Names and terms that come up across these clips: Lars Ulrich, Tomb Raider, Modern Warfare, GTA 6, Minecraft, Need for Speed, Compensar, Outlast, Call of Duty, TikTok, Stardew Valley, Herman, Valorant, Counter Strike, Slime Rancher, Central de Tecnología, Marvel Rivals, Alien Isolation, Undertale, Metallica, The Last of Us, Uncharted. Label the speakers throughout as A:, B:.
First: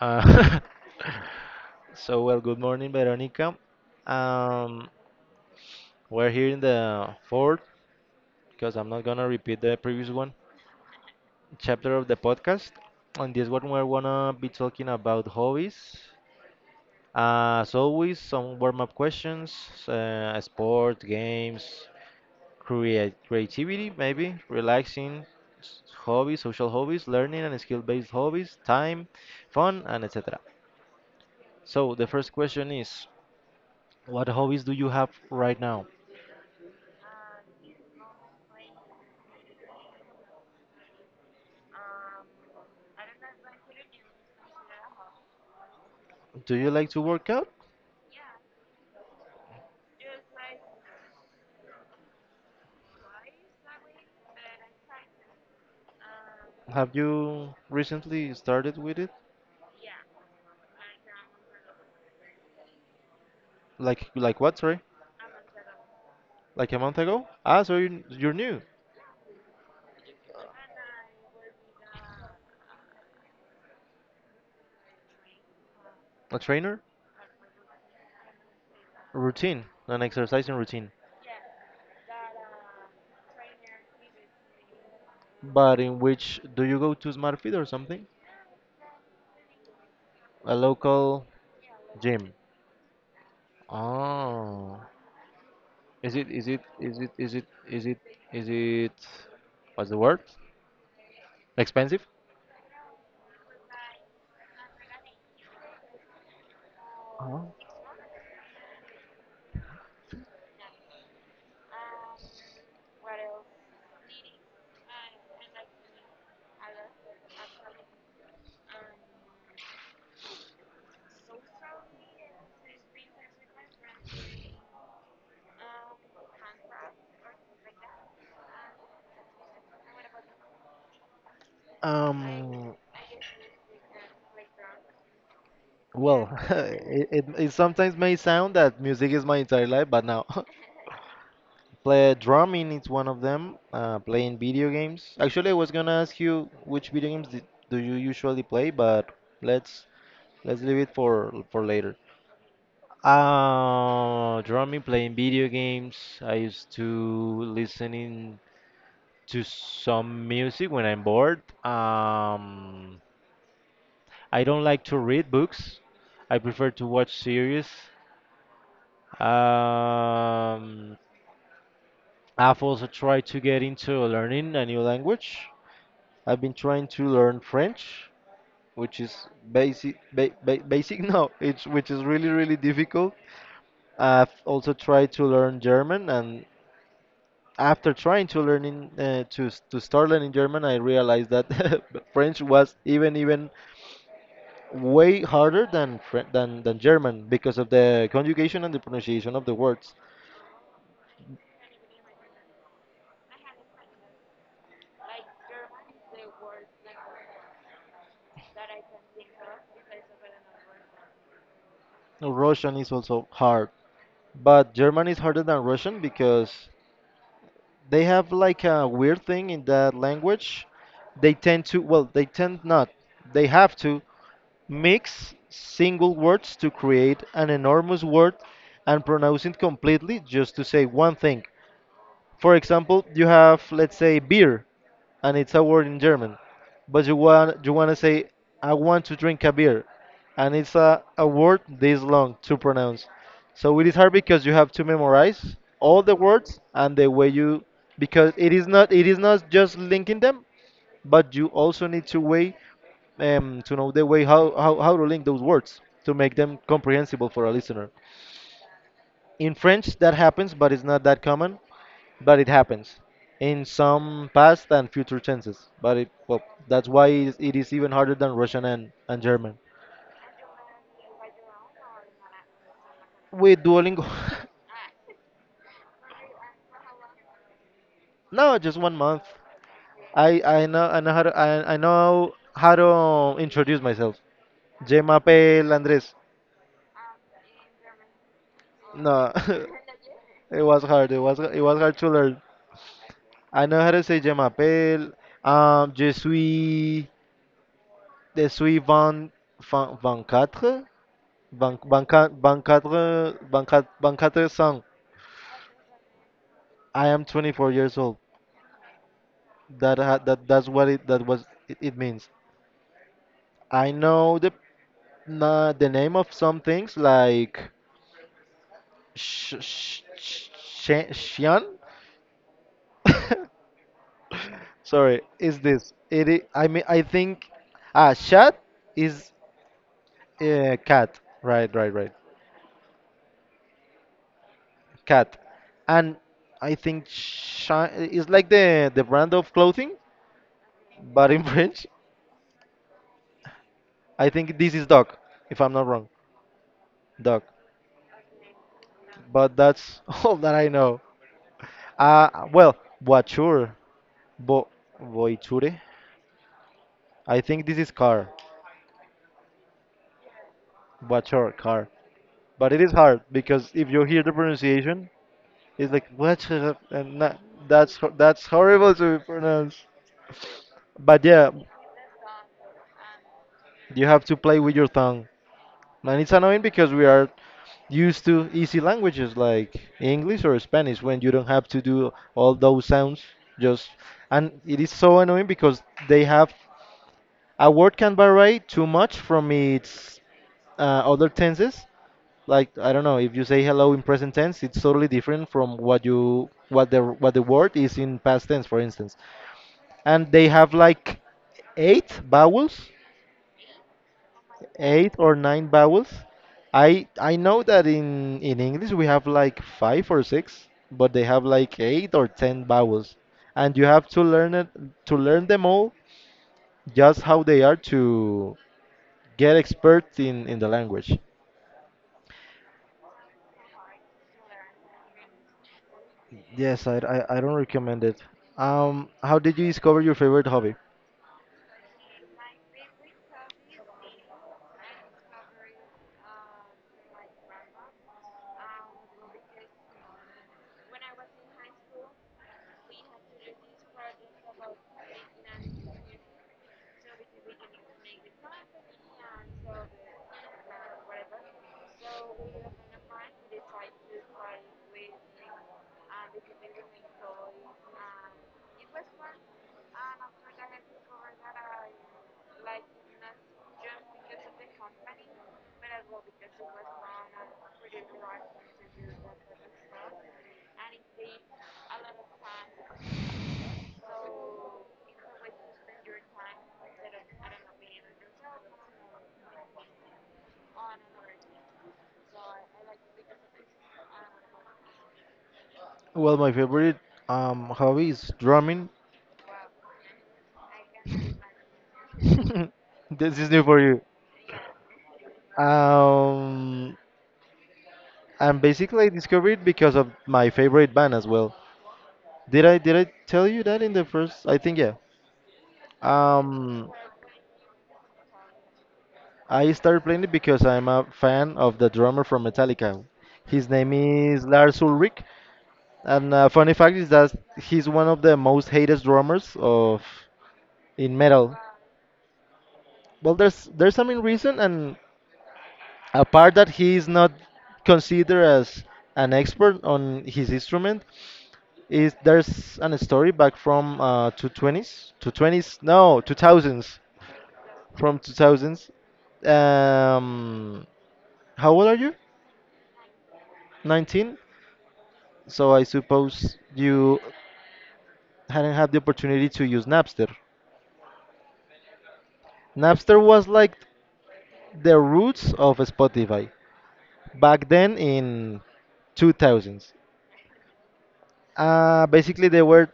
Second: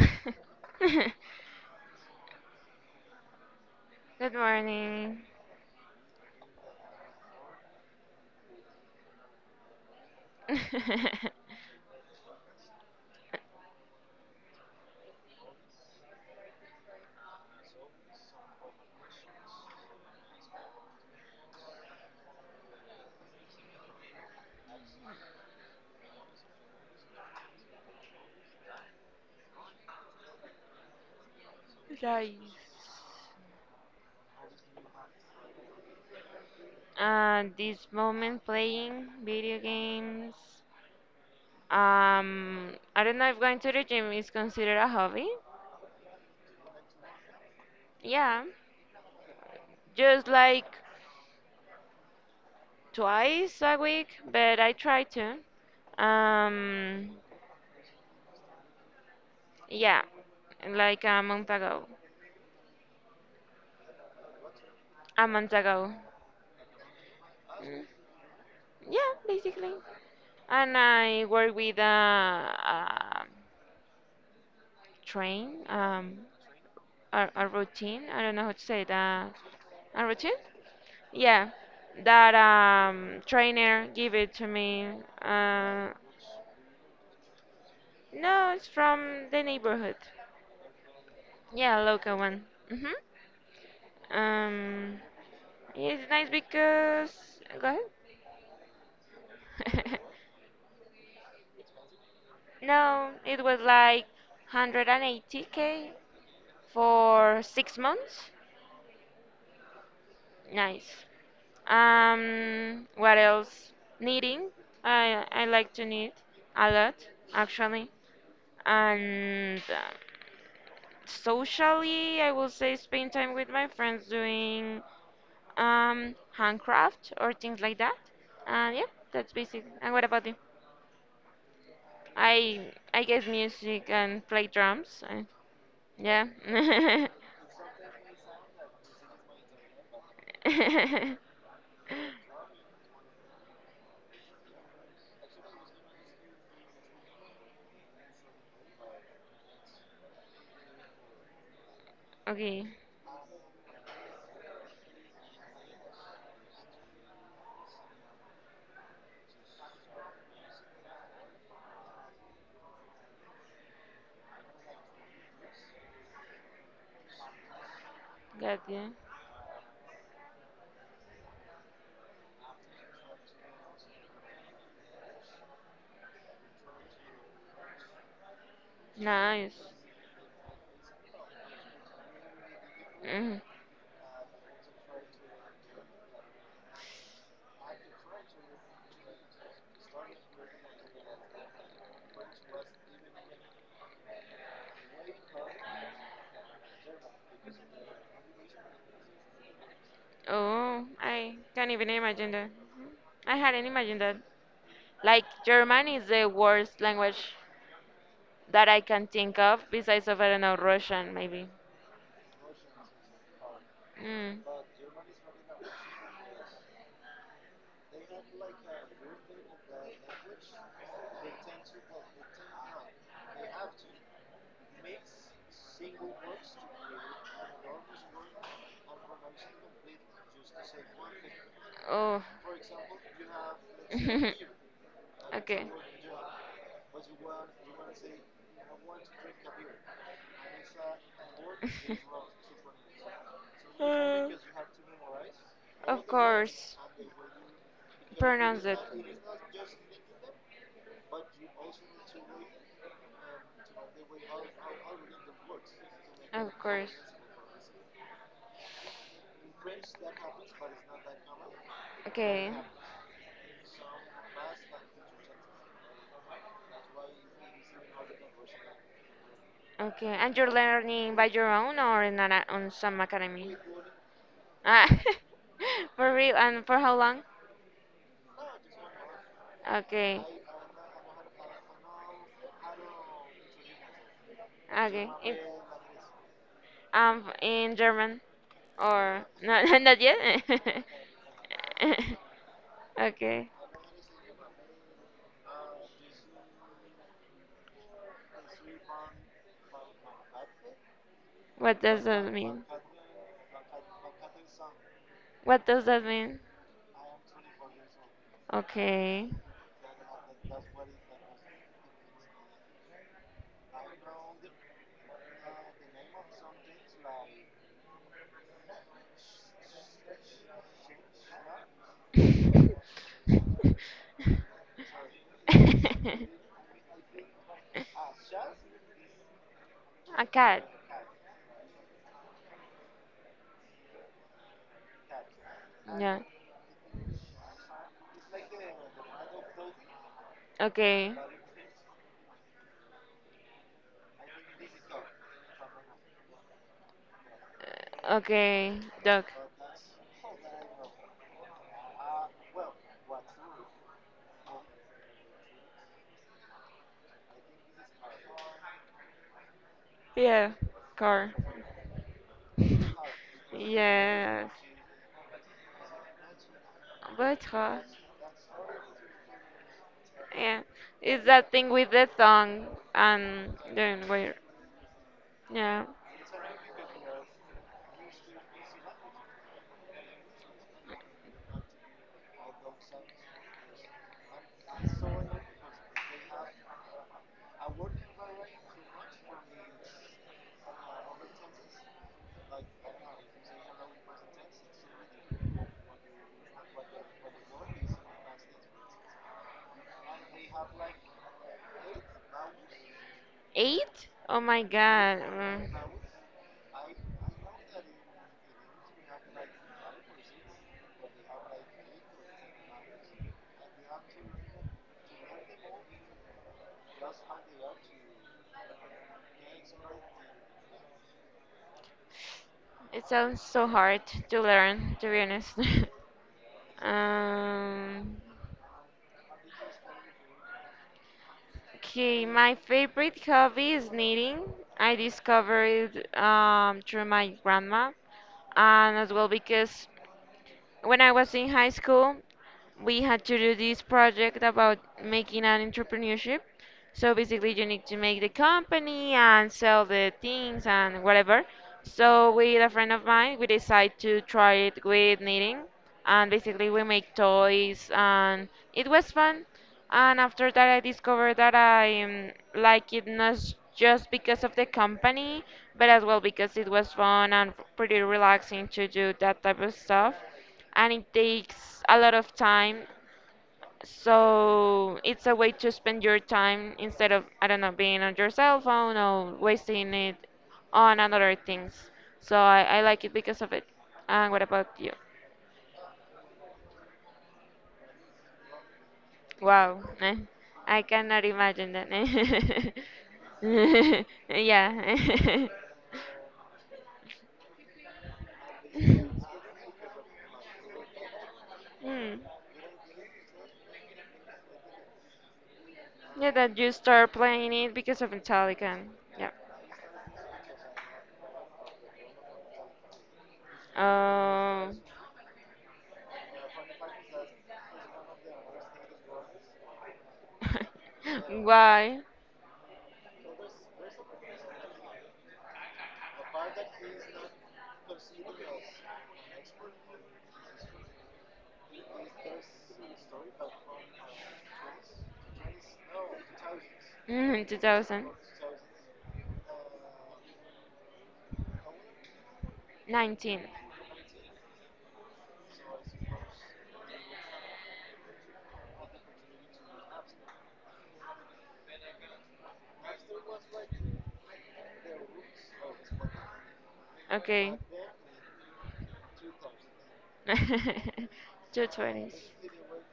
A: Uh, so, well, good morning, Veronica.
B: Good
A: Um,
B: morning.
A: we're here in the fourth, because I'm not gonna repeat the previous one, chapter of the podcast. On this one, we're gonna be talking about hobbies. As always, some warm-up questions, sport, games, create creativity, maybe relaxing, hobbies, social hobbies, learning and skill-based hobbies, time, fun, and etc. So the first
B: Guys.
A: question is. What hobbies do you have right now?
B: This moment playing video games. Um, I don't know if going to the gym is considered a hobby.
A: Do you like to work out?
B: Yeah, just like twice a week, but I try to.
A: Have
B: Um,
A: you recently started with it?
B: yeah, like a month ago.
A: Like what, sorry?
B: A month ago.
A: Like a month ago? Ah, so
B: Mm,
A: you're new.
B: yeah, basically. And I work with a train,
A: A trainer?
B: a routine. I don't know how to say that.
A: Routine, an
B: A routine?
A: exercising routine.
B: Yeah, that trainer give it to me.
A: But
B: Uh,
A: in which do you go to SmartFit or something?
B: no, it's from the neighborhood.
A: A local
B: Yeah, local
A: gym.
B: one. Mhm.
A: Oh.
B: Um, it's
A: Is
B: nice
A: it is it is it
B: because
A: is it
B: go
A: is it is it what's the
B: ahead.
A: word, expensive?
B: No, it was like 180K for 6 months. Nice. What else? Knitting. I like to knit a lot, actually. And socially, I will say spend time with my friends doing handcraft or things like that. And yeah, that's basic. And what about you?
A: Um,
B: I guess music and play drums. And
A: Well,
B: yeah.
A: it sometimes may sound that music is my entire life, but now play drumming is one of them. Playing video games. Actually, I was gonna ask you which video games did, do you usually play, but let's let's leave it for later.
B: Okay,
A: Drumming, playing video games. I used to listening to some music when I'm bored. Um, I don't like to read books. I prefer to watch series.
B: got you.
A: Um, I've also tried to get into learning a new language. I've been trying to learn French, which is
B: Nice.
A: basic, ba ba basic, no, it's which is really difficult.
B: Mhm.
A: I've also tried to learn German, and after trying to learning to to start learning German, I realized that French was even way harder than than German because of the conjugation and the pronunciation of the words.
B: Oh, I can't even imagine that. I hadn't imagined that. Like German is the worst language that I can think of, besides of I don't know Russian maybe.
A: Russian is also hard.
B: Mm.
A: But German is harder than Russian because they have like a weird thing in that language. They tend not, they have to mix single words to create an enormous word and pronounce it completely just to say one thing.
B: Oh.
A: For example, you have, let's say, beer and it's a
B: Okay.
A: word in German, but you want to say I want to drink a beer, and it's a word this long to pronounce. So it is hard
B: Uh,
A: because you have to memorize all
B: of
A: the words
B: course,
A: and the way you because
B: pronounce it.
A: it is not just linking them, but you also need to way to know the way how to link those words to make
B: Of
A: them
B: course.
A: comprehensible for a listener. In French that happens, but it's not that common but it
B: Okay.
A: happens in some past and future tenses. But that's why it is even harder than Russian and German.
B: Okay. And you're learning by your own or in an, on some academy?
A: With Duolingo,
B: Ah, for real? And for how long?
A: no, just 1 month.
B: Okay.
A: I know how to I know how to introduce myself. Je
B: Okay.
A: m'appelle Andres.
B: In German or
A: No,
B: no, not yet?
A: it was hard. It was hard to learn.
B: Okay.
A: I know how to say Je m'appelle. Je suis je suis vingt vingt vingt quatre
B: What does
A: vingt quatre
B: that
A: vingt
B: mean?
A: quatre vingt quatre vingt quatre
B: What does that mean?
A: I am 24 years old.
B: Okay.
A: That ha that that's what it that was it, it means. I know the na the name of some things like sh sh sh Shen- Xian. Sorry, is this it? I mean, I think ah, chat is
B: A cat.
A: cat. Right. Cat, and
B: Yeah.
A: I think Shan is like the brand of clothing,
B: Okay.
A: but in French, I think this is dog, if I'm not wrong. Dog,
B: Okay. Dog.
A: but that's all that I know. Well, voiture, bo voiture. I think this is car,
B: Yeah. Car.
A: voiture, car. But it is hard because if you hear the
B: Yes.
A: pronunciation, it's like what, and that,
B: Votre.
A: that's horrible to pronounce.
B: Yeah,
A: But
B: it's
A: yeah,
B: that thing with the song and
A: you
B: then
A: have to
B: where
A: play with your tongue,
B: yeah
A: and it's annoying because we are used to easy languages like English or Spanish when you don't have to do all those sounds. Just and it is so annoying because they have a word can vary too much from its other tenses. Like I don't know, if you say hello in present tense, it's totally different from what the word is in past tense, for instance. And they have like eight vowels,
B: eight. Oh my
A: eight
B: god,
A: or nine
B: mm.
A: vowels. I know that in English we have like five or six, but they have like eight or ten vowels, and you have to learn it to learn them all just how they are to get expert in the language.
B: It sounds so hard to learn to be honest.
A: Yes, I don't recommend
B: um,
A: it. How did you discover your favorite hobby?
B: okay, my favorite hobby is knitting. I discovered it through my grandma and as well because when I was in high school we had to do this project about making an entrepreneurship. So basically, you need to make the company and sell the things and whatever. So with a friend of mine, we decided to try it with knitting and basically we make toys and it was fun and after that I discovered that I like it not just because of the company but as well because it was fun and pretty relaxing to do that type of stuff and it takes a lot of time so it's a way to spend your time instead of I don't know being on your cell phone or wasting it on another things so I like it because of it and what about you.
A: Well, my favorite hobby is drumming.
B: Wow, eh, I cannot imagine that. Eh.
A: This is new for you.
B: Yeah.
A: Um, and basically I discovered it because of my favorite band as well.
B: Hmm.
A: Did I tell you that in the first? I think yeah.
B: Yeah, that you
A: Um,
B: start playing it because of Metallica. Yeah.
A: I started playing it because I'm a fan of the drummer from Metallica. His name is
B: Uh,
A: Lars Ulrich. And funny fact is that he's one of the most hated drummers of in metal.
B: why?
A: Well, there's some in reason, and apart that he is not considered as an expert on his instrument, is there's an story back from uh, 220s, 220s, no, 2000s,
B: 2019.
A: from 2000s. Um, how old are you? 19. So I suppose you hadn't had the opportunity to use Napster. Napster was like the roots of Spotify
B: Okay.
A: back then in 2000s.
B: Two twenties.
A: Basically, they were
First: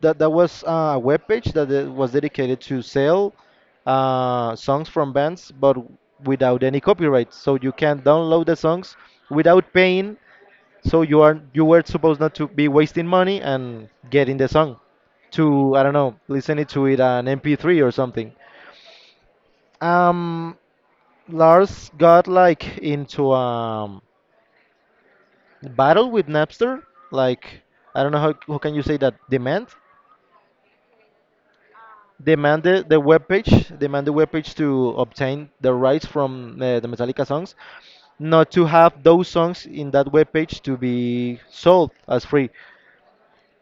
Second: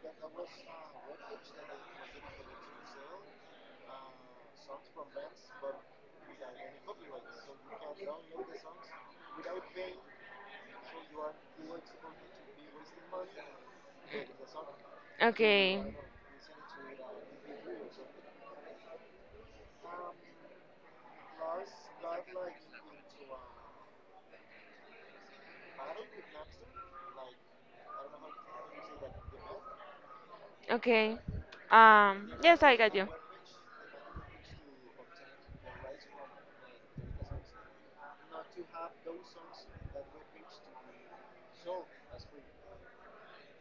A: that was a web page that it was dedicated to sell songs from bands, but without any copyright. So you can download the songs without paying. So you were supposed not to be wasting money and getting the song to I
B: Okay.
A: don't know listening to it an MP3 or something. Um, Lars got like into a battle with Napster. Like I don't know how can you say that demand
B: Okay.
A: demand
B: Yes, I got
A: the
B: you.
A: webpage demand the webpage to obtain the rights from the Metallica songs, not to
B: Have
A: have
B: those
A: those songs
B: songs
A: in that
B: that were
A: webpage
B: pitched to
A: to
B: be
A: be
B: sold
A: sold as
B: as free.
A: free.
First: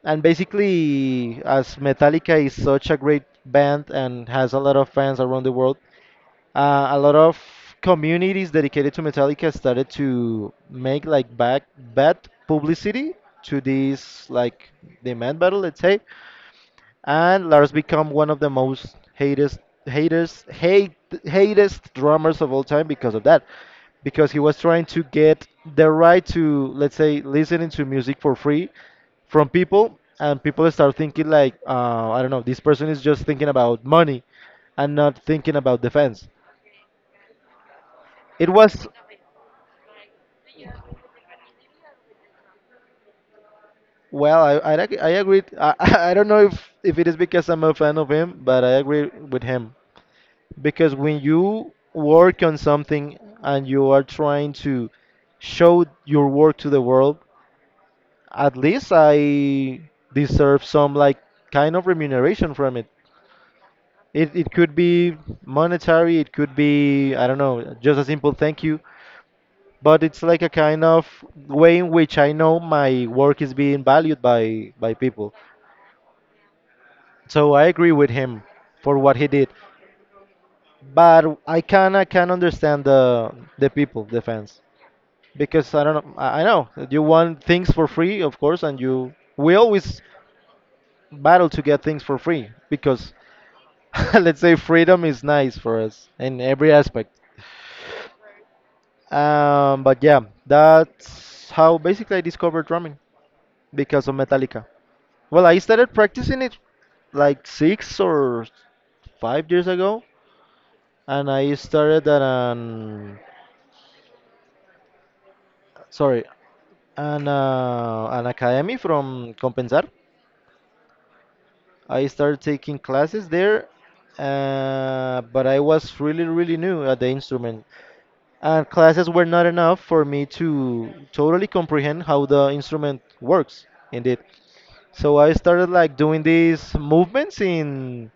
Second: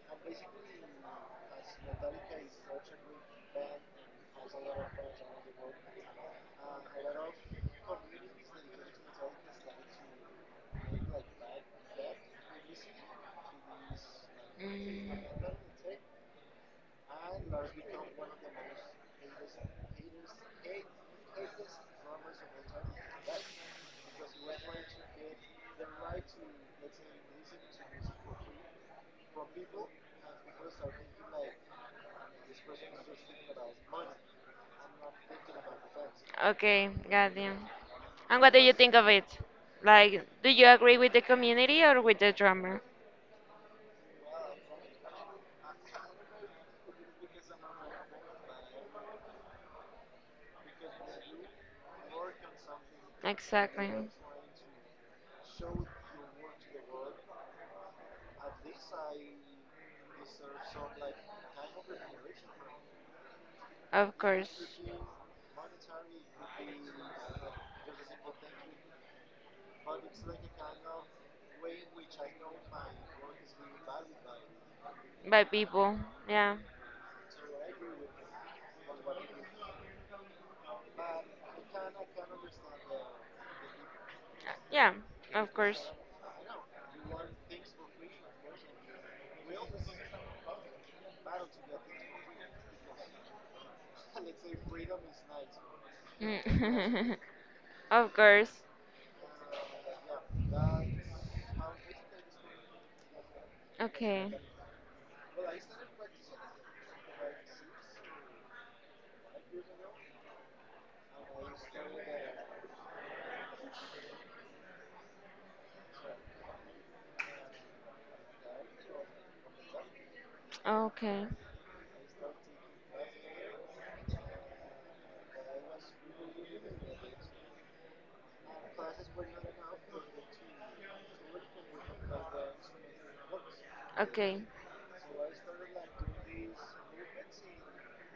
A: And basically, as Metallica is such a great band and has a lot of fans around the world, a lot of communities dedicated to Metallica started to make like back bad publicity to this like
B: Mm,
A: demand battle, let's say, and Lars become one of the most hatest haters hate hatest drummers of all time because of that because he was trying to get the right to let's say listening to music for free from people and people start thinking like I don't know this person is just thinking about money and not thinking about defense
B: okay, got you. And
A: it
B: what do you
A: was
B: think of it? Like, do you agree with the community or with the drummer?
A: well. I agreed. I, I don't know if it is because I'm a fan of him, but I agree with him because when you work on something and you
B: Exactly.
A: are trying to show your work to the world, at least I deserve some like kind of remuneration from it.
B: Of
A: It could
B: course.
A: be monetary. It could be I don't know, just a simple thank you. But it's like a kind of way in which I know my work is being valued by people.
B: By people. Yeah.
A: So I agree with him for what he did, but I can understand the people, the fans,
B: Yeah, of
A: because I
B: course.
A: don't know, I know that you want things for free, of course, and you we always battle to get things for free because let's say freedom is nice for us in every
B: Mm.
A: aspect.
B: Of course.
A: But yeah, that's how basically I discovered drumming because of
B: Okay.
A: Metallica. Well, I started practicing it like 6 or 5 years ago, and I started at an sorry an academy from Compensar.
B: Okay.
A: I started taking classes there, but I was really new at the instrument, and classes were not enough for me to totally comprehend how the instrument works. Indeed,
B: Okay.
A: so I started like doing these movements in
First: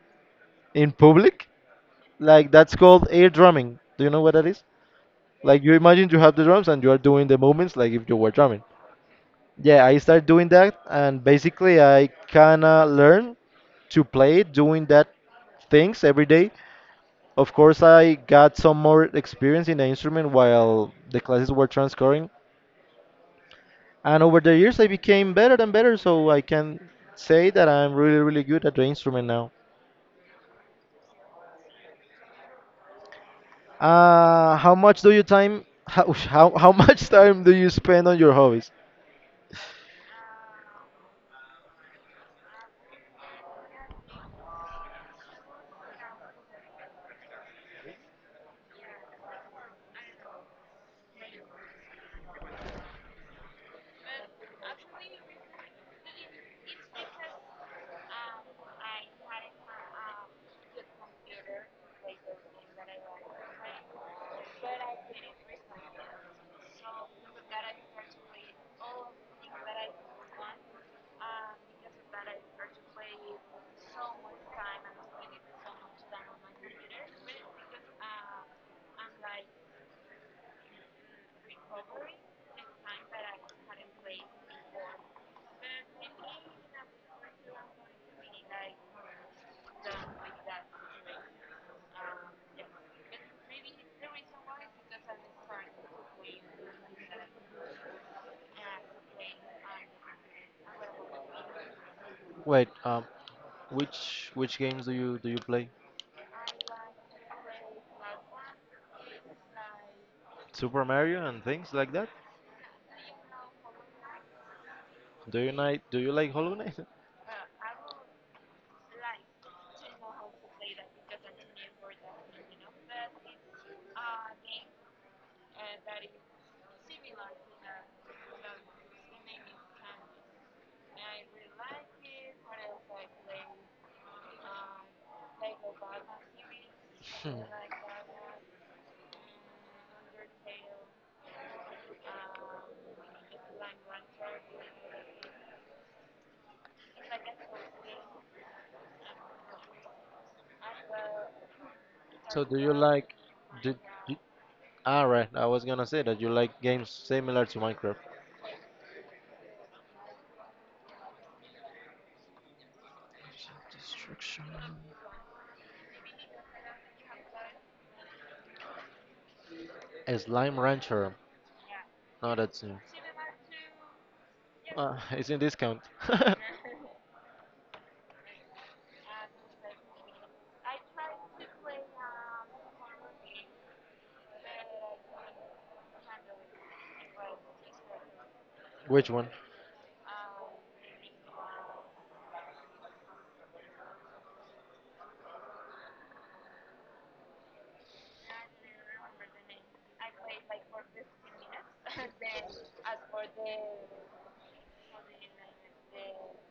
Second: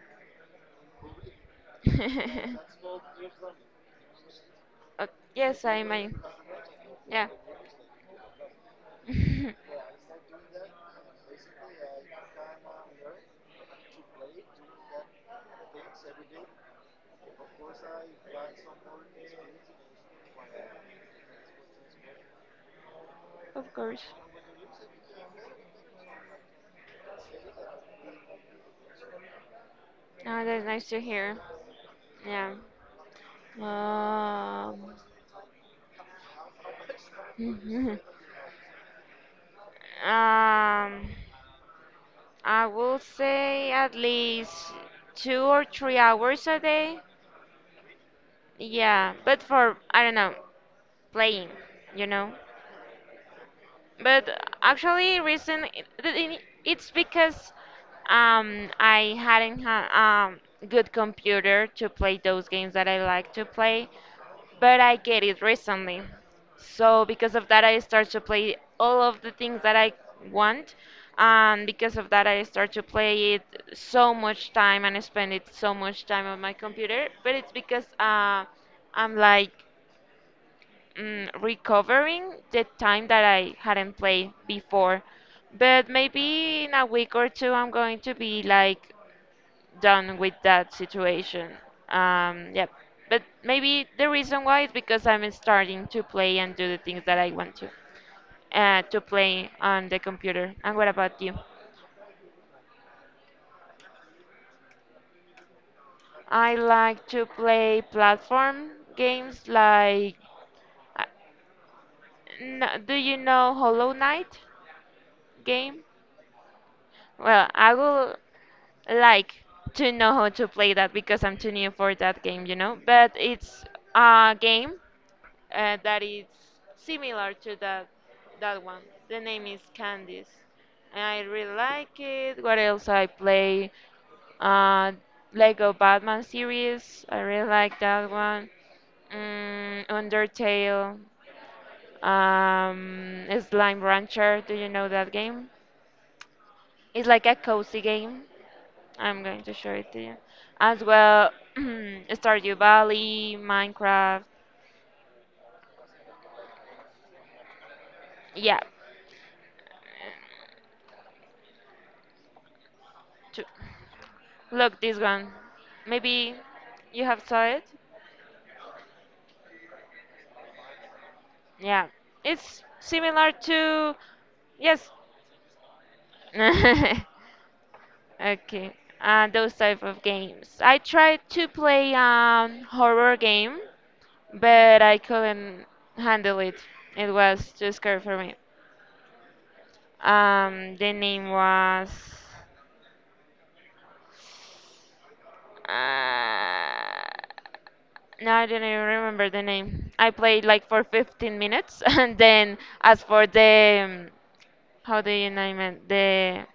A: public, like that's called air drumming. Do you know what that is?
B: Uh,
A: Like
B: yes,
A: you
B: I
A: imagine
B: mean,
A: you have the drums and you are doing
B: yeah,
A: the movements like if you were drumming. Yeah, I started doing that, and basically I kinda learned to play doing that things every day. Of course, I got some more experience in the instrument while the classes were transcurring,
B: of course.
A: and over the years I became better and better. So I can say that I'm really, really good at the instrument now.
B: Oh, that's nice to hear. Yeah. Um,
A: How much do you time? How much time do you spend on your hobbies?
B: I will say at least 2 or 3 hours a day. Yeah, but for, I don't know, playing, you know. But actually, reason it's because I hadn't had um good computer to play those games that I like to play, but I get it recently. So because of that, I start to play all of the things that I want, and because of that, I start to play it so much time and spend it so much time on my computer. But it's because I'm like recovering the time that I hadn't played before. But maybe in a week or two, I'm going to be like done with that situation. Yep. But maybe the reason why is because I'm starting to play and do the things that I want to play on the computer. And what about you?
A: Wait, which games do you play?
B: I like to play platform games like.
A: Super
B: uh,
A: Mario and things like that.
B: Do you know Hollow Knight game?
A: Do you like Hollow Knight?
B: Well, I will like to know how to play that because I'm too new for that game, you know. But it's a game that is similar to that one. The name is Candice, and I really like it. What else I play? Uh, Lego Batman series. I really like that one. Mm, Undertale. Slime Rancher. Do you know that game? It's like a cozy game. I'm going to show it to you. As well,
A: So
B: Stardew
A: do you like?
B: Valley,
A: Did, did,
B: Minecraft.
A: ah, right. I was gonna say that you like games similar to Minecraft.
B: Yeah, too.
A: Destruction.
B: Look, this one. Maybe you have saw it?
A: A Slime Rancher.
B: Yeah.
A: No,
B: It's
A: that's new.
B: similar to yes.
A: It's in discount.
B: Okay. Those type of games. I tried to play horror game, but I couldn't handle it. It was too scary for me.
A: Which one?
B: The name was uh, no, I didn't even remember the name. I played like for 15 minutes, and then as for the how do you name it? The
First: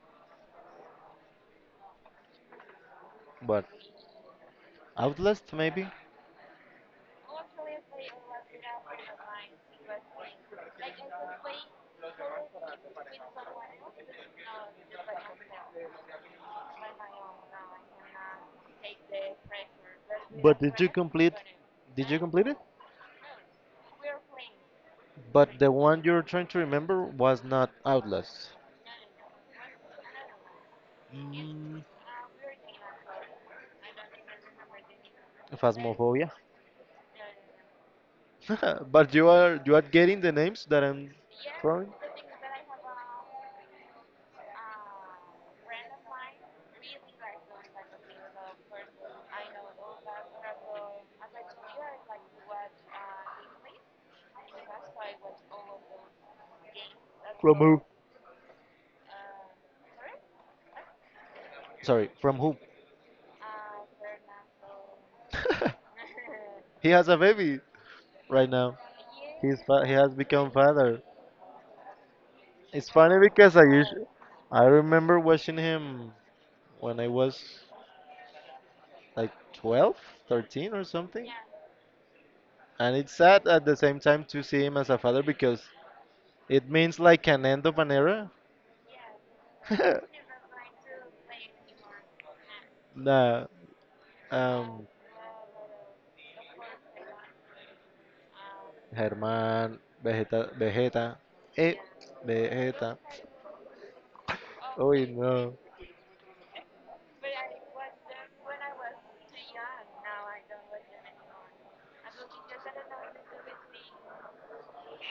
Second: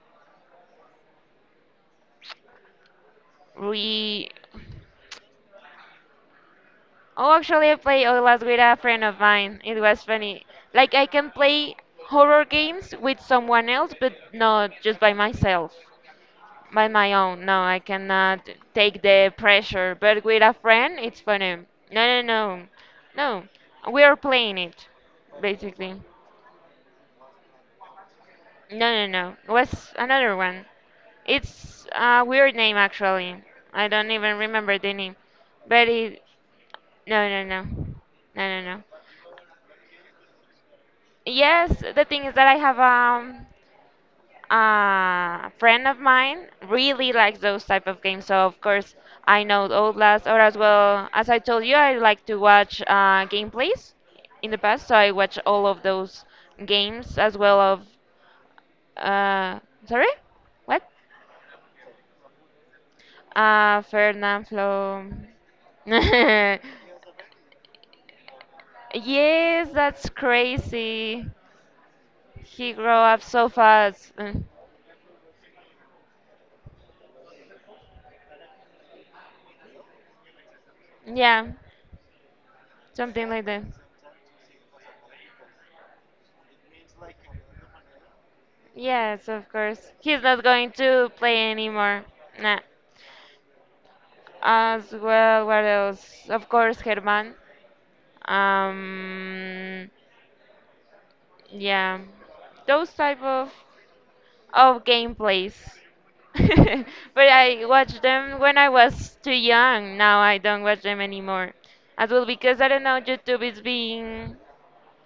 A: But
B: we.
A: Outlast maybe?
B: Oh, actually, I played Outlast with a friend of mine. It was funny. Like I can play horror games with someone else, but not just by myself, by my own. No, I cannot take the pressure. But with a
A: But did you
B: friend, it's
A: complete?
B: funny. No,
A: Did you
B: no,
A: complete it?
B: no, no. We are playing it,
A: But the
B: basically.
A: one you're trying to remember was not Outlast.
B: No, no, no. What's another one?
A: Mm,
B: It's a weird name actually. I don't even remember the name. But it,
A: Phasmophobia.
B: no, no, no. No, no, no.
A: But you are getting the names that I'm
B: Yes,
A: throwing?
B: the thing is that I have a friend of mine really likes those type of games. So of course I know Outlast, or as well as I told you, I like to watch gameplays in the past. So I watch all of those games as
A: From
B: well
A: who?
B: of uh sorry, what?
A: Sorry, from who?
B: Fernand Flo.
A: He has a baby right now. He's
B: Yes,
A: he has
B: that's
A: become father.
B: crazy. He
A: It's
B: grew
A: funny
B: up so
A: because I usually
B: fast. Mm.
A: I remember watching him when I was like 12, 13 or something.
B: Yeah.
A: And it's
B: Something
A: sad
B: like
A: at
B: that.
A: the same time to see him as a father because it means like an end of an era.
B: Yes, of course. He's not going to play anymore. Nah.
A: Nah. Um,
B: As well, what else? Of course, Herman.
A: Germán,
B: Um,
A: Vegeta, Vegeta, eh,
B: yeah, those
A: Vegeta.
B: type of of
A: Uy, no.
B: gameplays. But I watched them when I was too young. Now I don't watch them anymore. As well because I don't know, YouTube is being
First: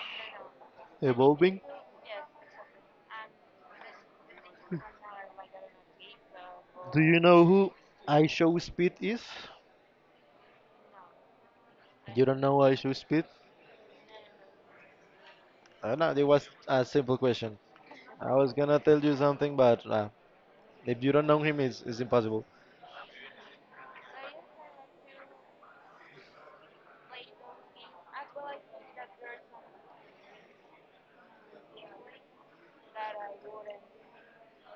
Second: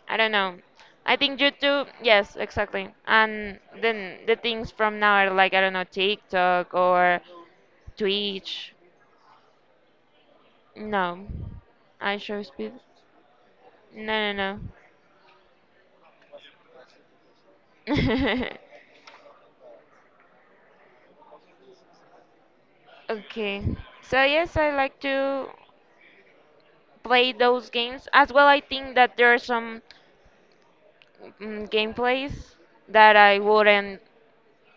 B: I don't know. I think
A: Evolving.
B: YouTube, yes, exactly. And then the things from now are like, I don't know, TikTok
A: Do
B: or
A: you know who I Show
B: Twitch.
A: Speed is?
B: No. I
A: You don't
B: show
A: know
B: speed.
A: I Show Speed?
B: No, no,
A: I know, it was a simple question.
B: no.
A: I was gonna tell you something, but if you don't know him, it's impossible.
B: Okay. So yes, I like to play those games. As well, I think that there are some gameplays that I wouldn't,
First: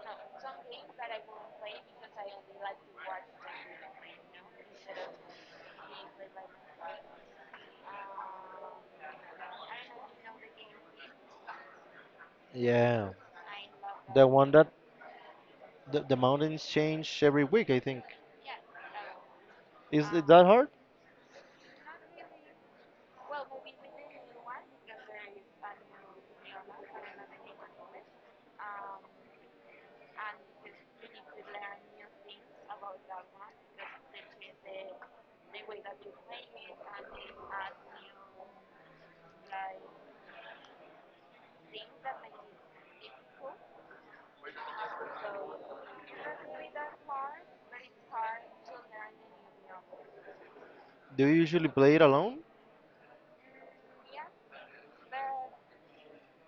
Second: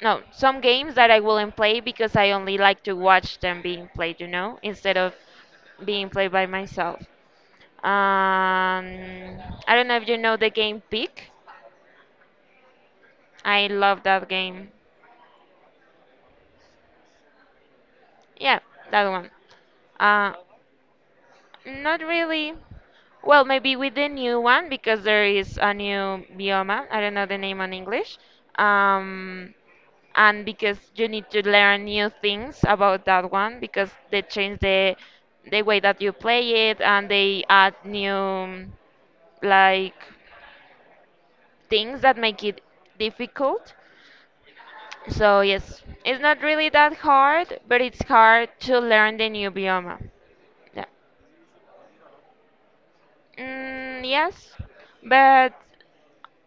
B: no, some games that I wouldn't play because I only like to watch them being played, you know, instead of being played by myself. Um, I don't know if you know the game Peak.
A: Yeah.
B: I love
A: The
B: that
A: one that
B: game.
A: the mountains change every week, I think.
B: Yeah, that one.
A: Is it
B: Uh,
A: that hard?
B: not really. Well, maybe with the new one because there is a new bioma. I don't know the name in English. Um, and because you need to learn new things about that one because they change the way that you play it and they add new like things that make it difficult. So yes, it's not really that hard, but it's hard to learn the new biome. Yeah.
A: Do you usually play it alone?
B: Mm, yes, but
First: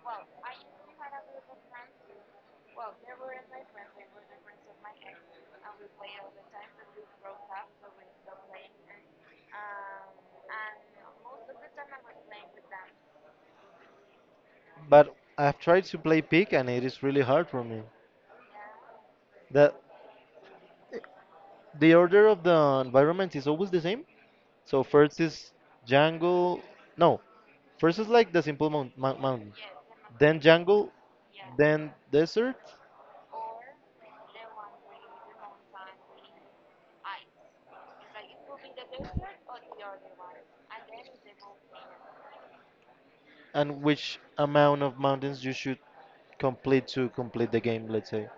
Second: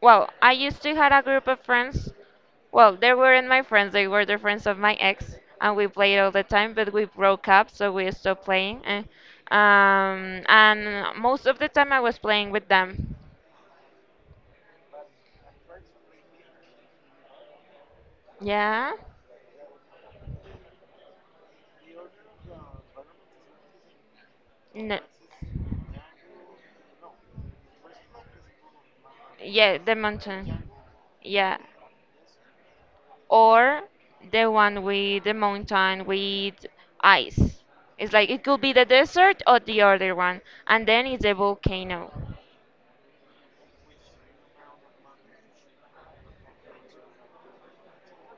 B: well, I used to had a group of friends. Well, they weren't my friends; they were the friends of my ex, and we played all the time. But we broke up, so we stopped playing. Eh. And most of the time I was playing with them.
A: But I've tried to play Peak and it is really hard for me.
B: Yeah.
A: That the order of the environments is always the same. So
B: No.
A: first is jungle. No, first is like the simple mountain,
B: Yeah, the
A: then
B: mountain.
A: jungle,
B: Yeah.
A: then desert,
B: Or the one with the mountain with ice. It's like it could be the desert or the other one, and then it's the volcano.
A: and which amount of mountains you should complete to complete the game. Let's say,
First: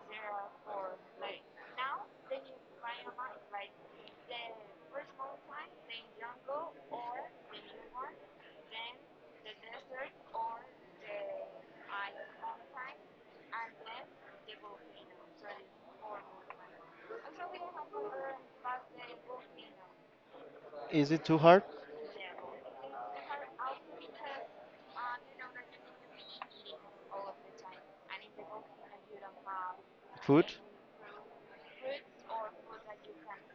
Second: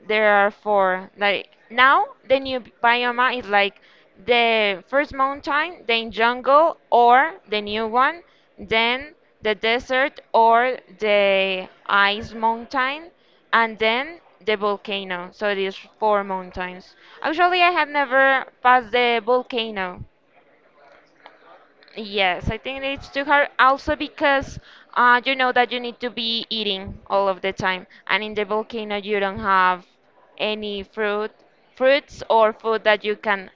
B: There are four. Like now, the new bioma is like the first mountain, then jungle or the new one, then the desert or the ice mountain, and then the volcano. So it is four mountains. Actually, I have never passed the volcano.
A: is it too hard?
B: Yes, I think it's too hard also because you know that you need to be eating all of the time, and in the volcano you don't have
A: Food.
B: any fruits or food that you can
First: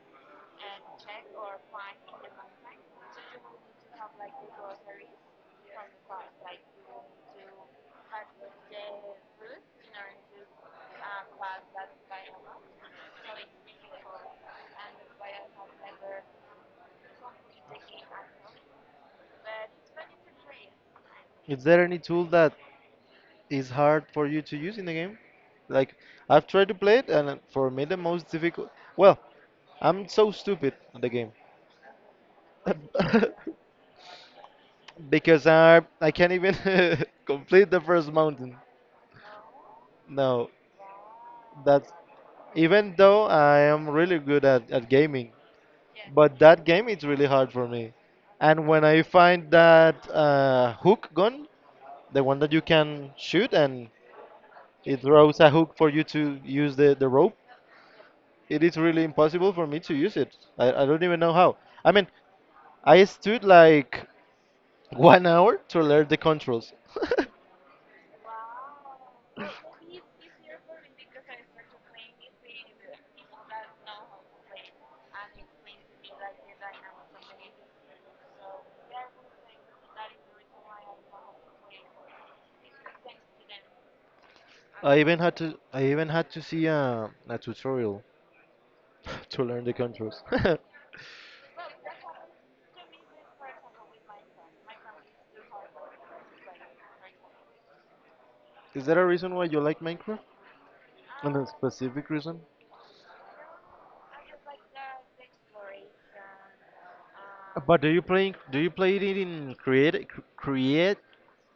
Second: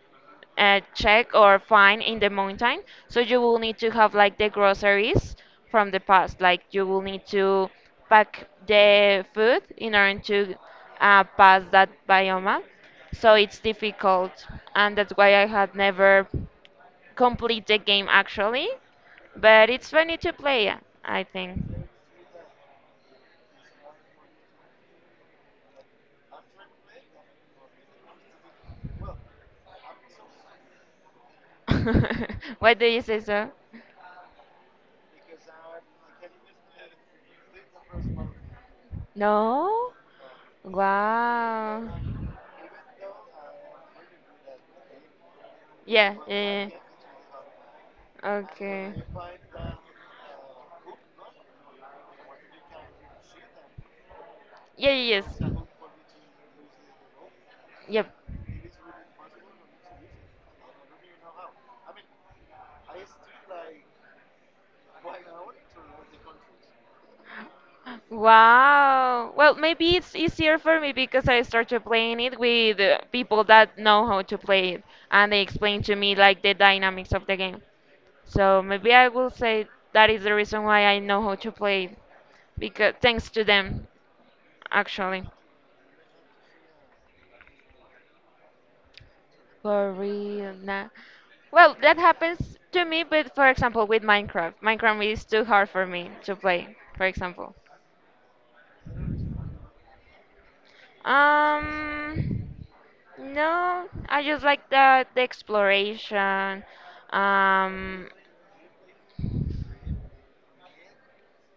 B: check or find in the mountain. So you will need to have like the groceries from the past, like you will need to pack the food in order to pass that biome. So it's difficult, and that's why I had never complete the game actually, but it's funny to play, I think.
A: Is there any tool that is hard for you to use in the game? Like, I've tried to play it, and for me, the most difficult. Well, I'm so stupid at the game.
B: Why do you say so?
A: Because I can't even complete the first mountain.
B: No?
A: No,
B: Wow.
A: that's. Even though I am really good at gaming,
B: Yeah, yeah,
A: but that
B: yeah.
A: game is really hard for me. And when
B: Okay.
A: I find that hook gun, the one that you can shoot and
B: Yeah,
A: it
B: yeah,
A: throws
B: yes.
A: a hook for you to use the rope.
B: Yep.
A: It is really impossible for me to use it. I don't even know how. I mean, I stood like 1 hour to learn the controls.
B: Wow. Well, maybe it's easier for me because I started playing it with people that know how to play it and they explain to me like the dynamics of the game. So maybe I will say that is the reason why I know how to play it because thanks to them
A: I even
B: actually.
A: had to see a tutorial to learn the
B: For
A: controls.
B: real. Nah. Well, that happens to me, but for example with Minecraft. Minecraft is too hard for me to play, for example.
A: Is there a reason why you like Minecraft? And a specific reason?
B: Um No, I just like that the exploration.
A: But
B: um,
A: do you play it in create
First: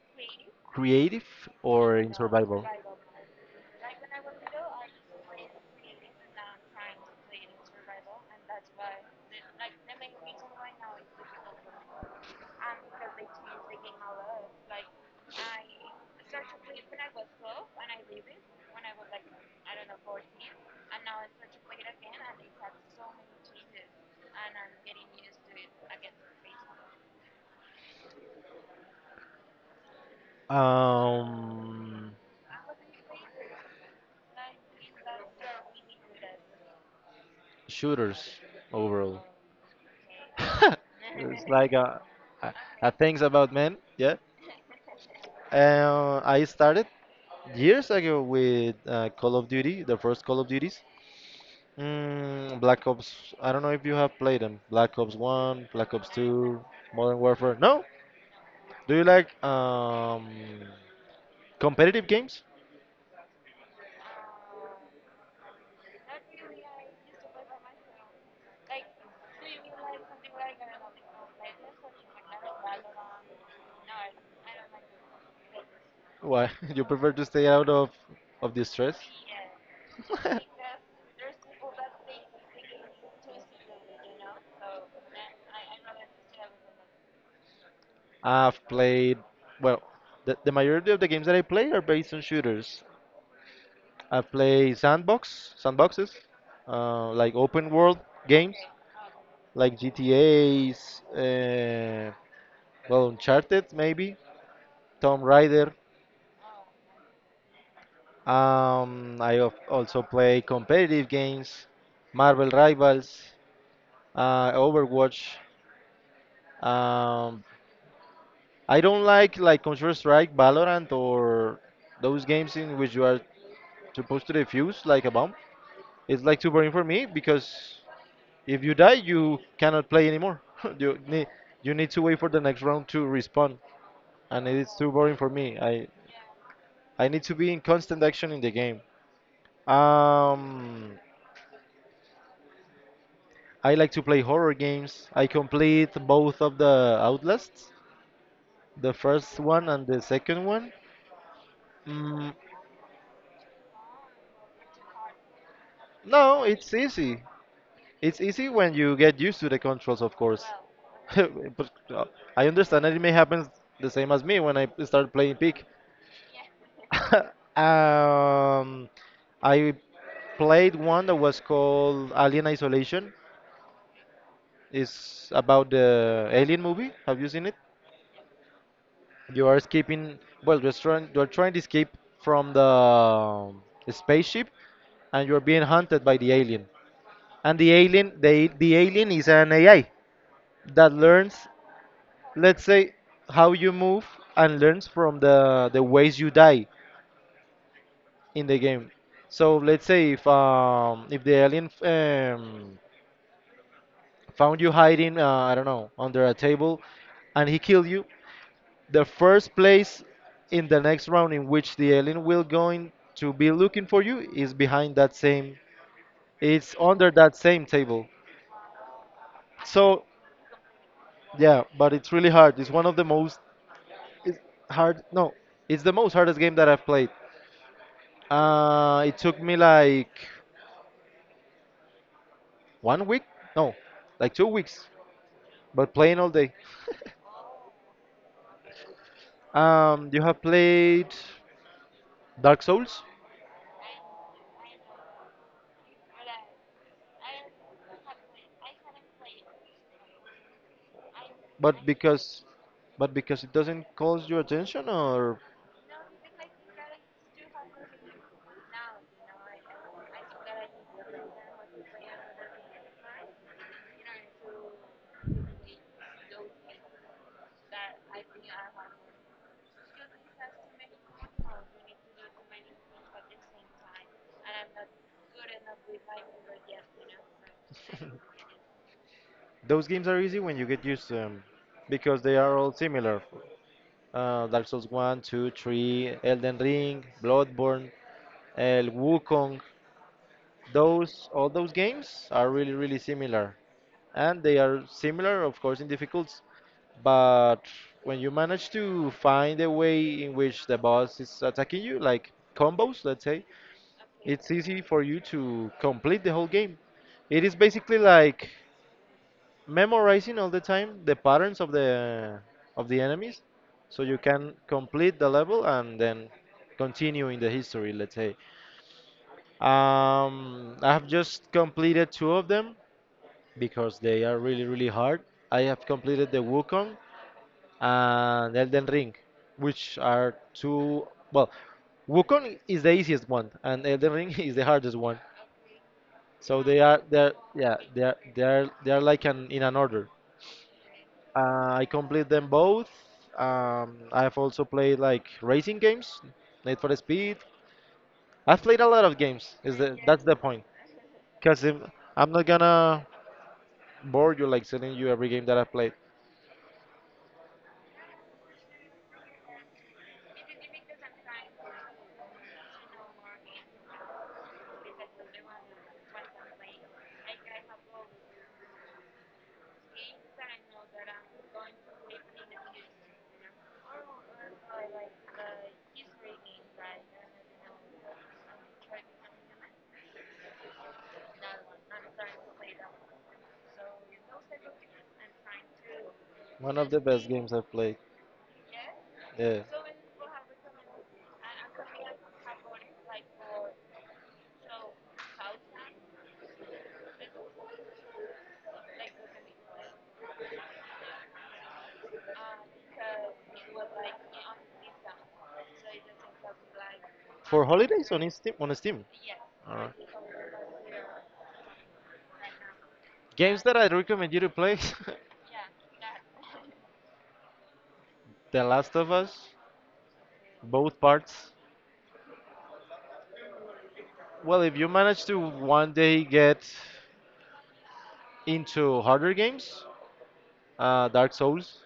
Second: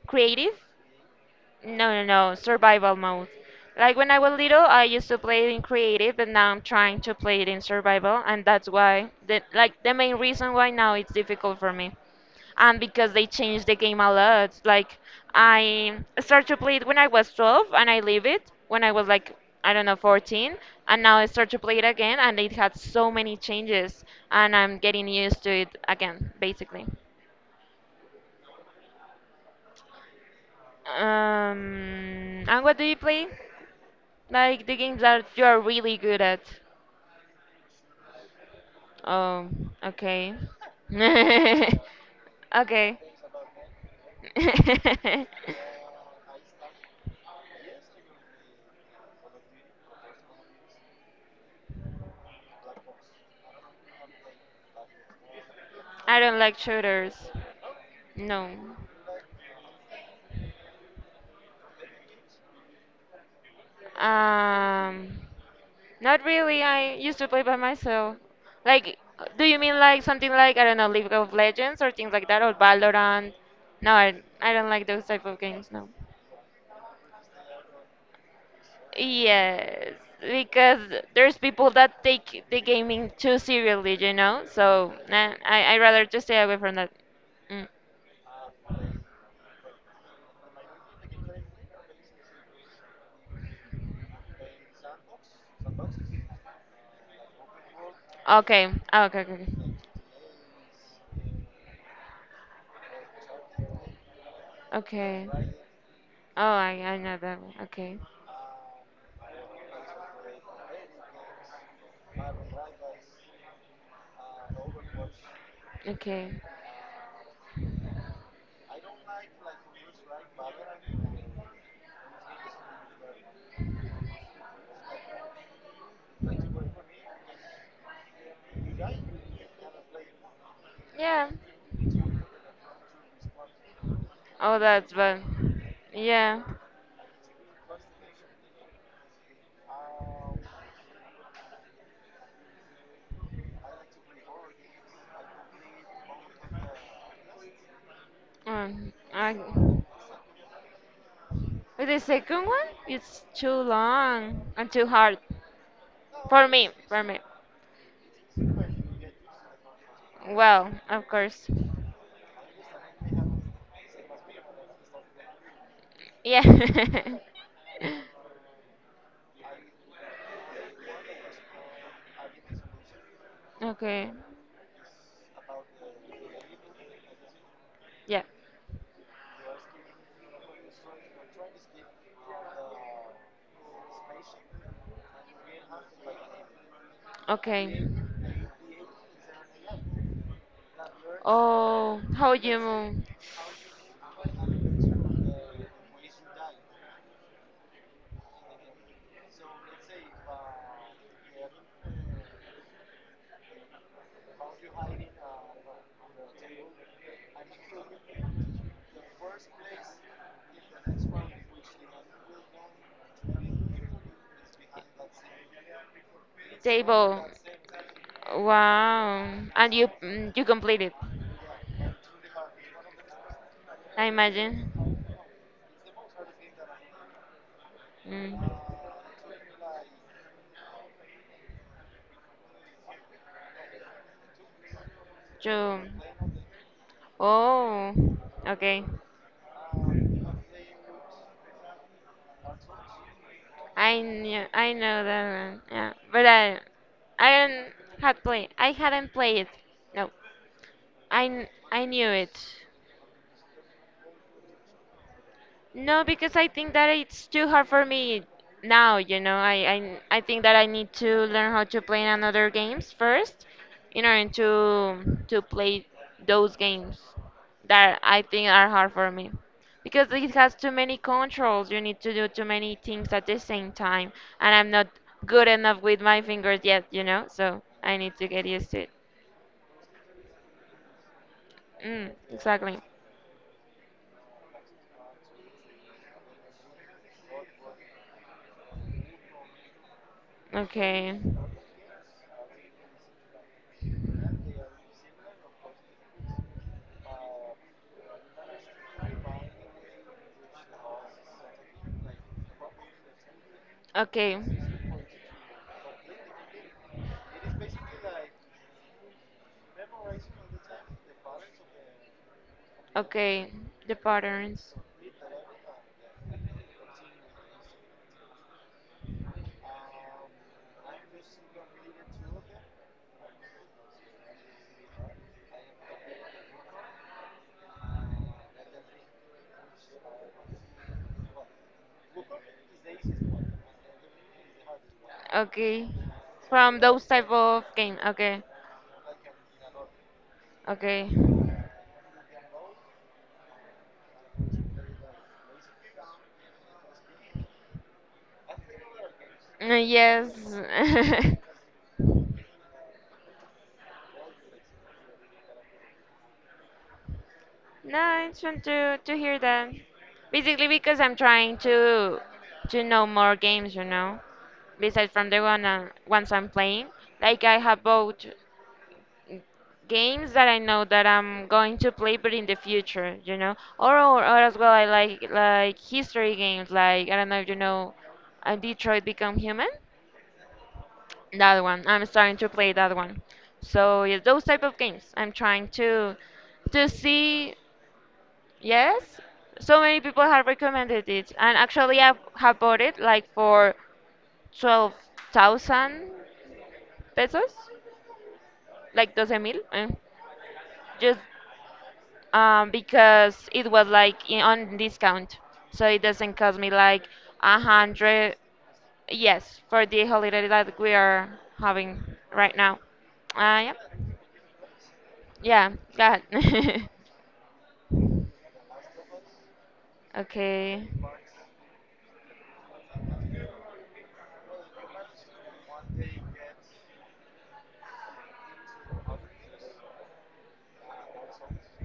B: Creative.
A: creative
B: No,
A: or
B: no,
A: in
B: no,
A: survival?
B: survival mode. Like when I was little, I used to play it in creative, but now I'm trying to play it in survival, and that's why the main reason why now it's difficult for me. And because they changed the game a lot. Like I started to play it when I was 12 and I leave it when I was like I don't know 14 and now I start to play it again and it had so many changes and I'm getting used to it again basically.
A: Um,
B: And what do you play? Like the games that you are really good at.
A: shooters overall.
B: Oh, okay.
A: It's like a, a
B: Okay.
A: things about men. Yeah. I started years ago with Call of Duty, the first Call of Duties. Mm, Black Ops. I don't know if you have played them. Black Ops One, Black Ops
B: I don't like
A: Two,
B: shooters.
A: Modern Warfare. No.
B: No.
A: Do you like competitive games?
B: Um, Not really. I used to play by myself. Like, do you mean like something like, I don't know, League of Legends or things like that, or Valorant? No, I don't like those type of games, no.
A: Why you prefer to stay out of the stress?
B: Yes, because there's people that take the gaming too seriously, you know? So, nah, I rather just stay away from that. Mm.
A: I've played, well, the majority of the games that I play are based on shooters. I play sandboxes, like open world games,
B: Okay. Ah, okay, okay, okay.
A: like GTA's, well, Uncharted maybe, Tomb
B: Okay.
A: Raider.
B: Oh, I know that one. Okay.
A: I also play competitive games, Marvel Rivals, Overwatch.
B: Okay.
A: Um, I don't like Counter Strike, Valorant, or those games in which you are supposed to defuse like a bomb. It's like too boring for me because if you die, you cannot play anymore. You need
B: Yeah.
A: you need to wait for the next round to respawn, and
B: Oh,
A: it's too
B: that's
A: boring
B: bad.
A: for me.
B: Yeah.
A: I need to be in constant action in the game. Um, I like to play horror games. I complete both of the Outlasts, the
B: Um, I,
A: first one and the second one.
B: but the
A: Mm,
B: second one, it's too long and too hard.
A: no,
B: For me.
A: it's
B: For me.
A: easy. It's easy when you get used to the controls, of course.
B: Well, of course.
A: But I understand that it may happen the same as me when I start playing Peak.
B: Yeah.
A: um, I played one that was called Alien Isolation.
B: Okay.
A: It's about the Alien movie. Have you seen it?
B: Yeah.
A: You are escaping. Well, you're trying. You're trying to escape from the spaceship, and you're being hunted by the alien. And the
B: Okay.
A: alien, the alien is an AI that learns,
B: Oh, how
A: let's say,
B: you
A: how you move and learns from the ways you die in the game. So let's say if the alien found you hiding, I don't know, under a table, and he killed you, the first place in the next round in which the alien will
B: move?
A: going to be looking for you is behind that same, it's under
B: Table.
A: that same table.
B: Wow. And you
A: So
B: mm, you completed,
A: yeah, but it's really hard. It's one of the most
B: I
A: it's
B: imagine.
A: hard. No, it's the most hardest game that I've played.
B: Mm.
A: It took me like 1 week, no, like 2 weeks,
B: You.
A: but playing all day.
B: Oh. Okay.
A: You have played Dark Souls,
B: I know that one. Yeah. But I didn't had play. I hadn't played it. No. I kn-
A: but
B: I knew it.
A: because but because it doesn't cause your attention, or
B: No, because I think that it's too hard for me now. I think that I need to learn how to play another games first in order to play those games that I think are hard for me. Because it has too many controls. You need to do too many things at the same time, and I'm not good enough with my fingers yet. So I need to get used to it.
A: those games are easy when you get used to them
B: Mm,
A: because they are all
B: exactly.
A: similar. Dark Souls one, 2, 3, Elden Ring, Bloodborne, El Wukong.
B: Okay.
A: Those all those games are really really similar, and they are similar, of course, in difficulty. But when you manage to find a way in which the boss is attacking you, like combos, let's say
B: Okay.
A: it's easy for you to complete the whole game. It is basically like memorizing all the time the patterns of the enemies,
B: Okay. The
A: so you can
B: patterns.
A: complete the level and then continue in the history. Let's say I have just completed two of them because they are really really hard. I have completed the Wukong and Elden Ring, which are two well Wukong is the easiest one, and Elden Ring is the hardest one.
B: Okay.
A: So they
B: From
A: are
B: those
A: they're
B: type of
A: yeah
B: game. Okay.
A: they're like an order.
B: Okay.
A: I complete them both. I've also played like racing games, Need for Speed. I've played a lot of games. Is the that's
B: Yes.
A: the point? Because I'm not gonna bore you like telling you every game that I've played.
B: Nice fun to hear that. Basically because I'm trying to know more games, besides from the ones I'm playing. Like I have both games that I know that I'm going to play, but in the future, or or as well I like history games, like I don't know if you know, Detroit Become Human. That one. I'm starting to play that one. So yeah, those type of games. I'm trying to
A: One
B: to
A: of the best games
B: see.
A: I've played.
B: Yes,
A: Yeah.
B: so many people have recommended it, and actually I have bought it like for 12,000 pesos, like doce mil, just because it was like on discount, so it doesn't cost me like a
A: For holidays on
B: hundred.
A: Steam.
B: Yes,
A: All
B: for
A: right.
B: the holiday that we are having right now.
A: Games
B: Yeah,
A: that I recommend you to play:
B: yeah, go ahead.
A: The Last of Us,
B: Okay.
A: both parts. Well, if you manage to one day get into harder games, Dark Souls,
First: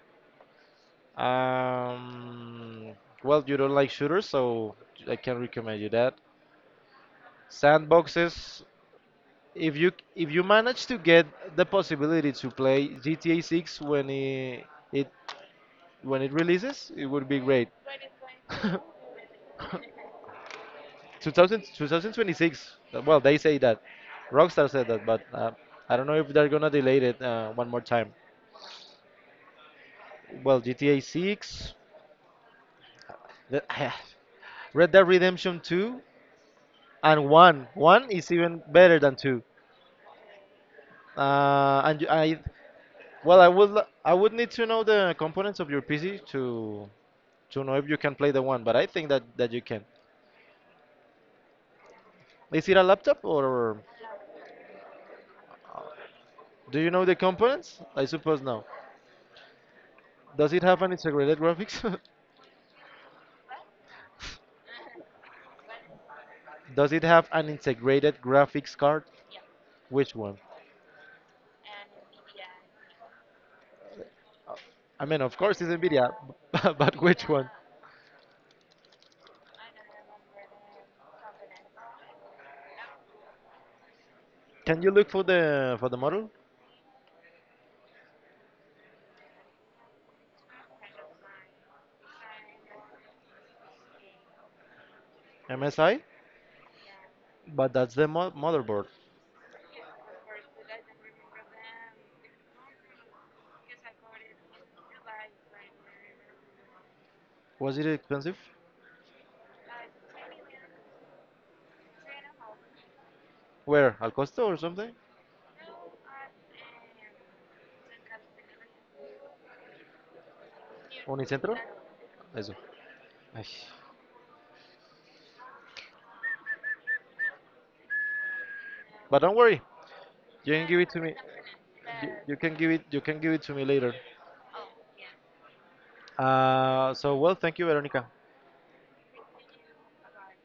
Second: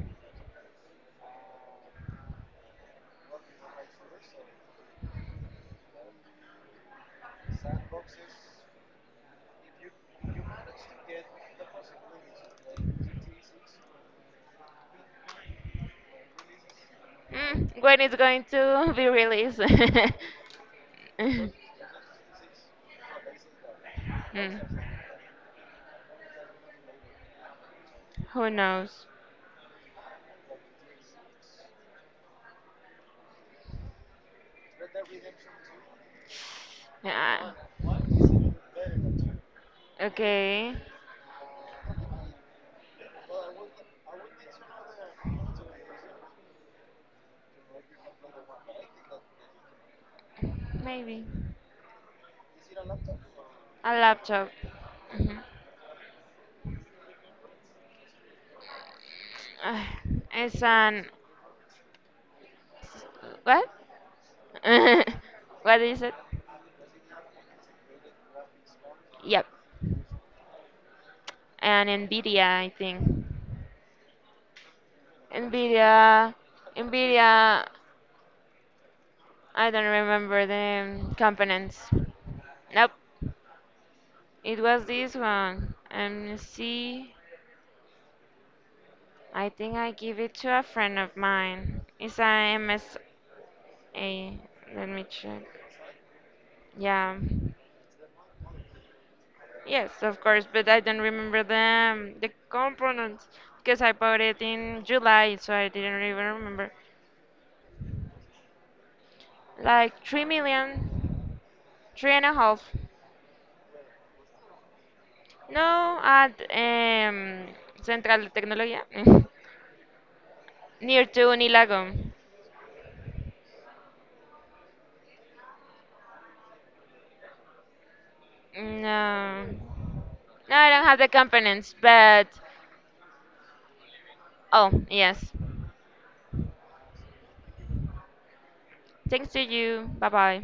A: um, well, you don't like shooters, so I can recommend you that. Sandboxes, if you manage to get the possibility to play GTA 6 when it when it releases, it would be great.
B: When it's going to be released?
A: 2000, 2026. Well, they say that.
B: Mm,
A: Rockstar said that, but I don't know if they're gonna delay it one more time.
B: Who knows?
A: Well, GTA 6, the, Red Dead Redemption 2, and
B: Yeah.
A: 1. 1 is even better than 2.
B: Okay.
A: And I, well, I would, I would need to know the components of your PC to know if you can play the one, but I think that you can.
B: Maybe.
A: Is it a laptop or
B: A laptop. Mhm.
A: do you know the components? I suppose no.
B: Ah,
A: Does it
B: It's
A: have an
B: an.
A: integrated graphics?
B: What? What is it?
A: Does it have an integrated graphics card?
B: Yep.
A: Which one?
B: An Nvidia, I think.
A: I mean, of course, it's
B: Nvidia.
A: Nvidia, but which
B: Nvidia.
A: one?
B: I don't remember the components. Nope. It
A: Can
B: was
A: you look
B: this one.
A: for the model?
B: See, I think I give it to a friend of mine. It's a MSA. Let me check.
A: MSI?
B: Yeah.
A: But that's the mo motherboard.
B: Yes, of course, but I don't remember the components because I bought it in July, so I didn't even remember.
A: Was it expensive?
B: Like 3 million, three and a half.
A: Where? Al Costo or something?
B: No, at Central de Tecnología, near to
A: Unicentro?
B: Unilago.
A: Eso. Ay. But don't
B: No.
A: worry, you
B: No,
A: can
B: I
A: give
B: don't
A: it
B: have
A: to
B: the
A: me.
B: components, but
A: You can give it. You can give it to me later.
B: oh yes.
A: So well, thank you, Veronica.
B: Thanks to you. Bye bye.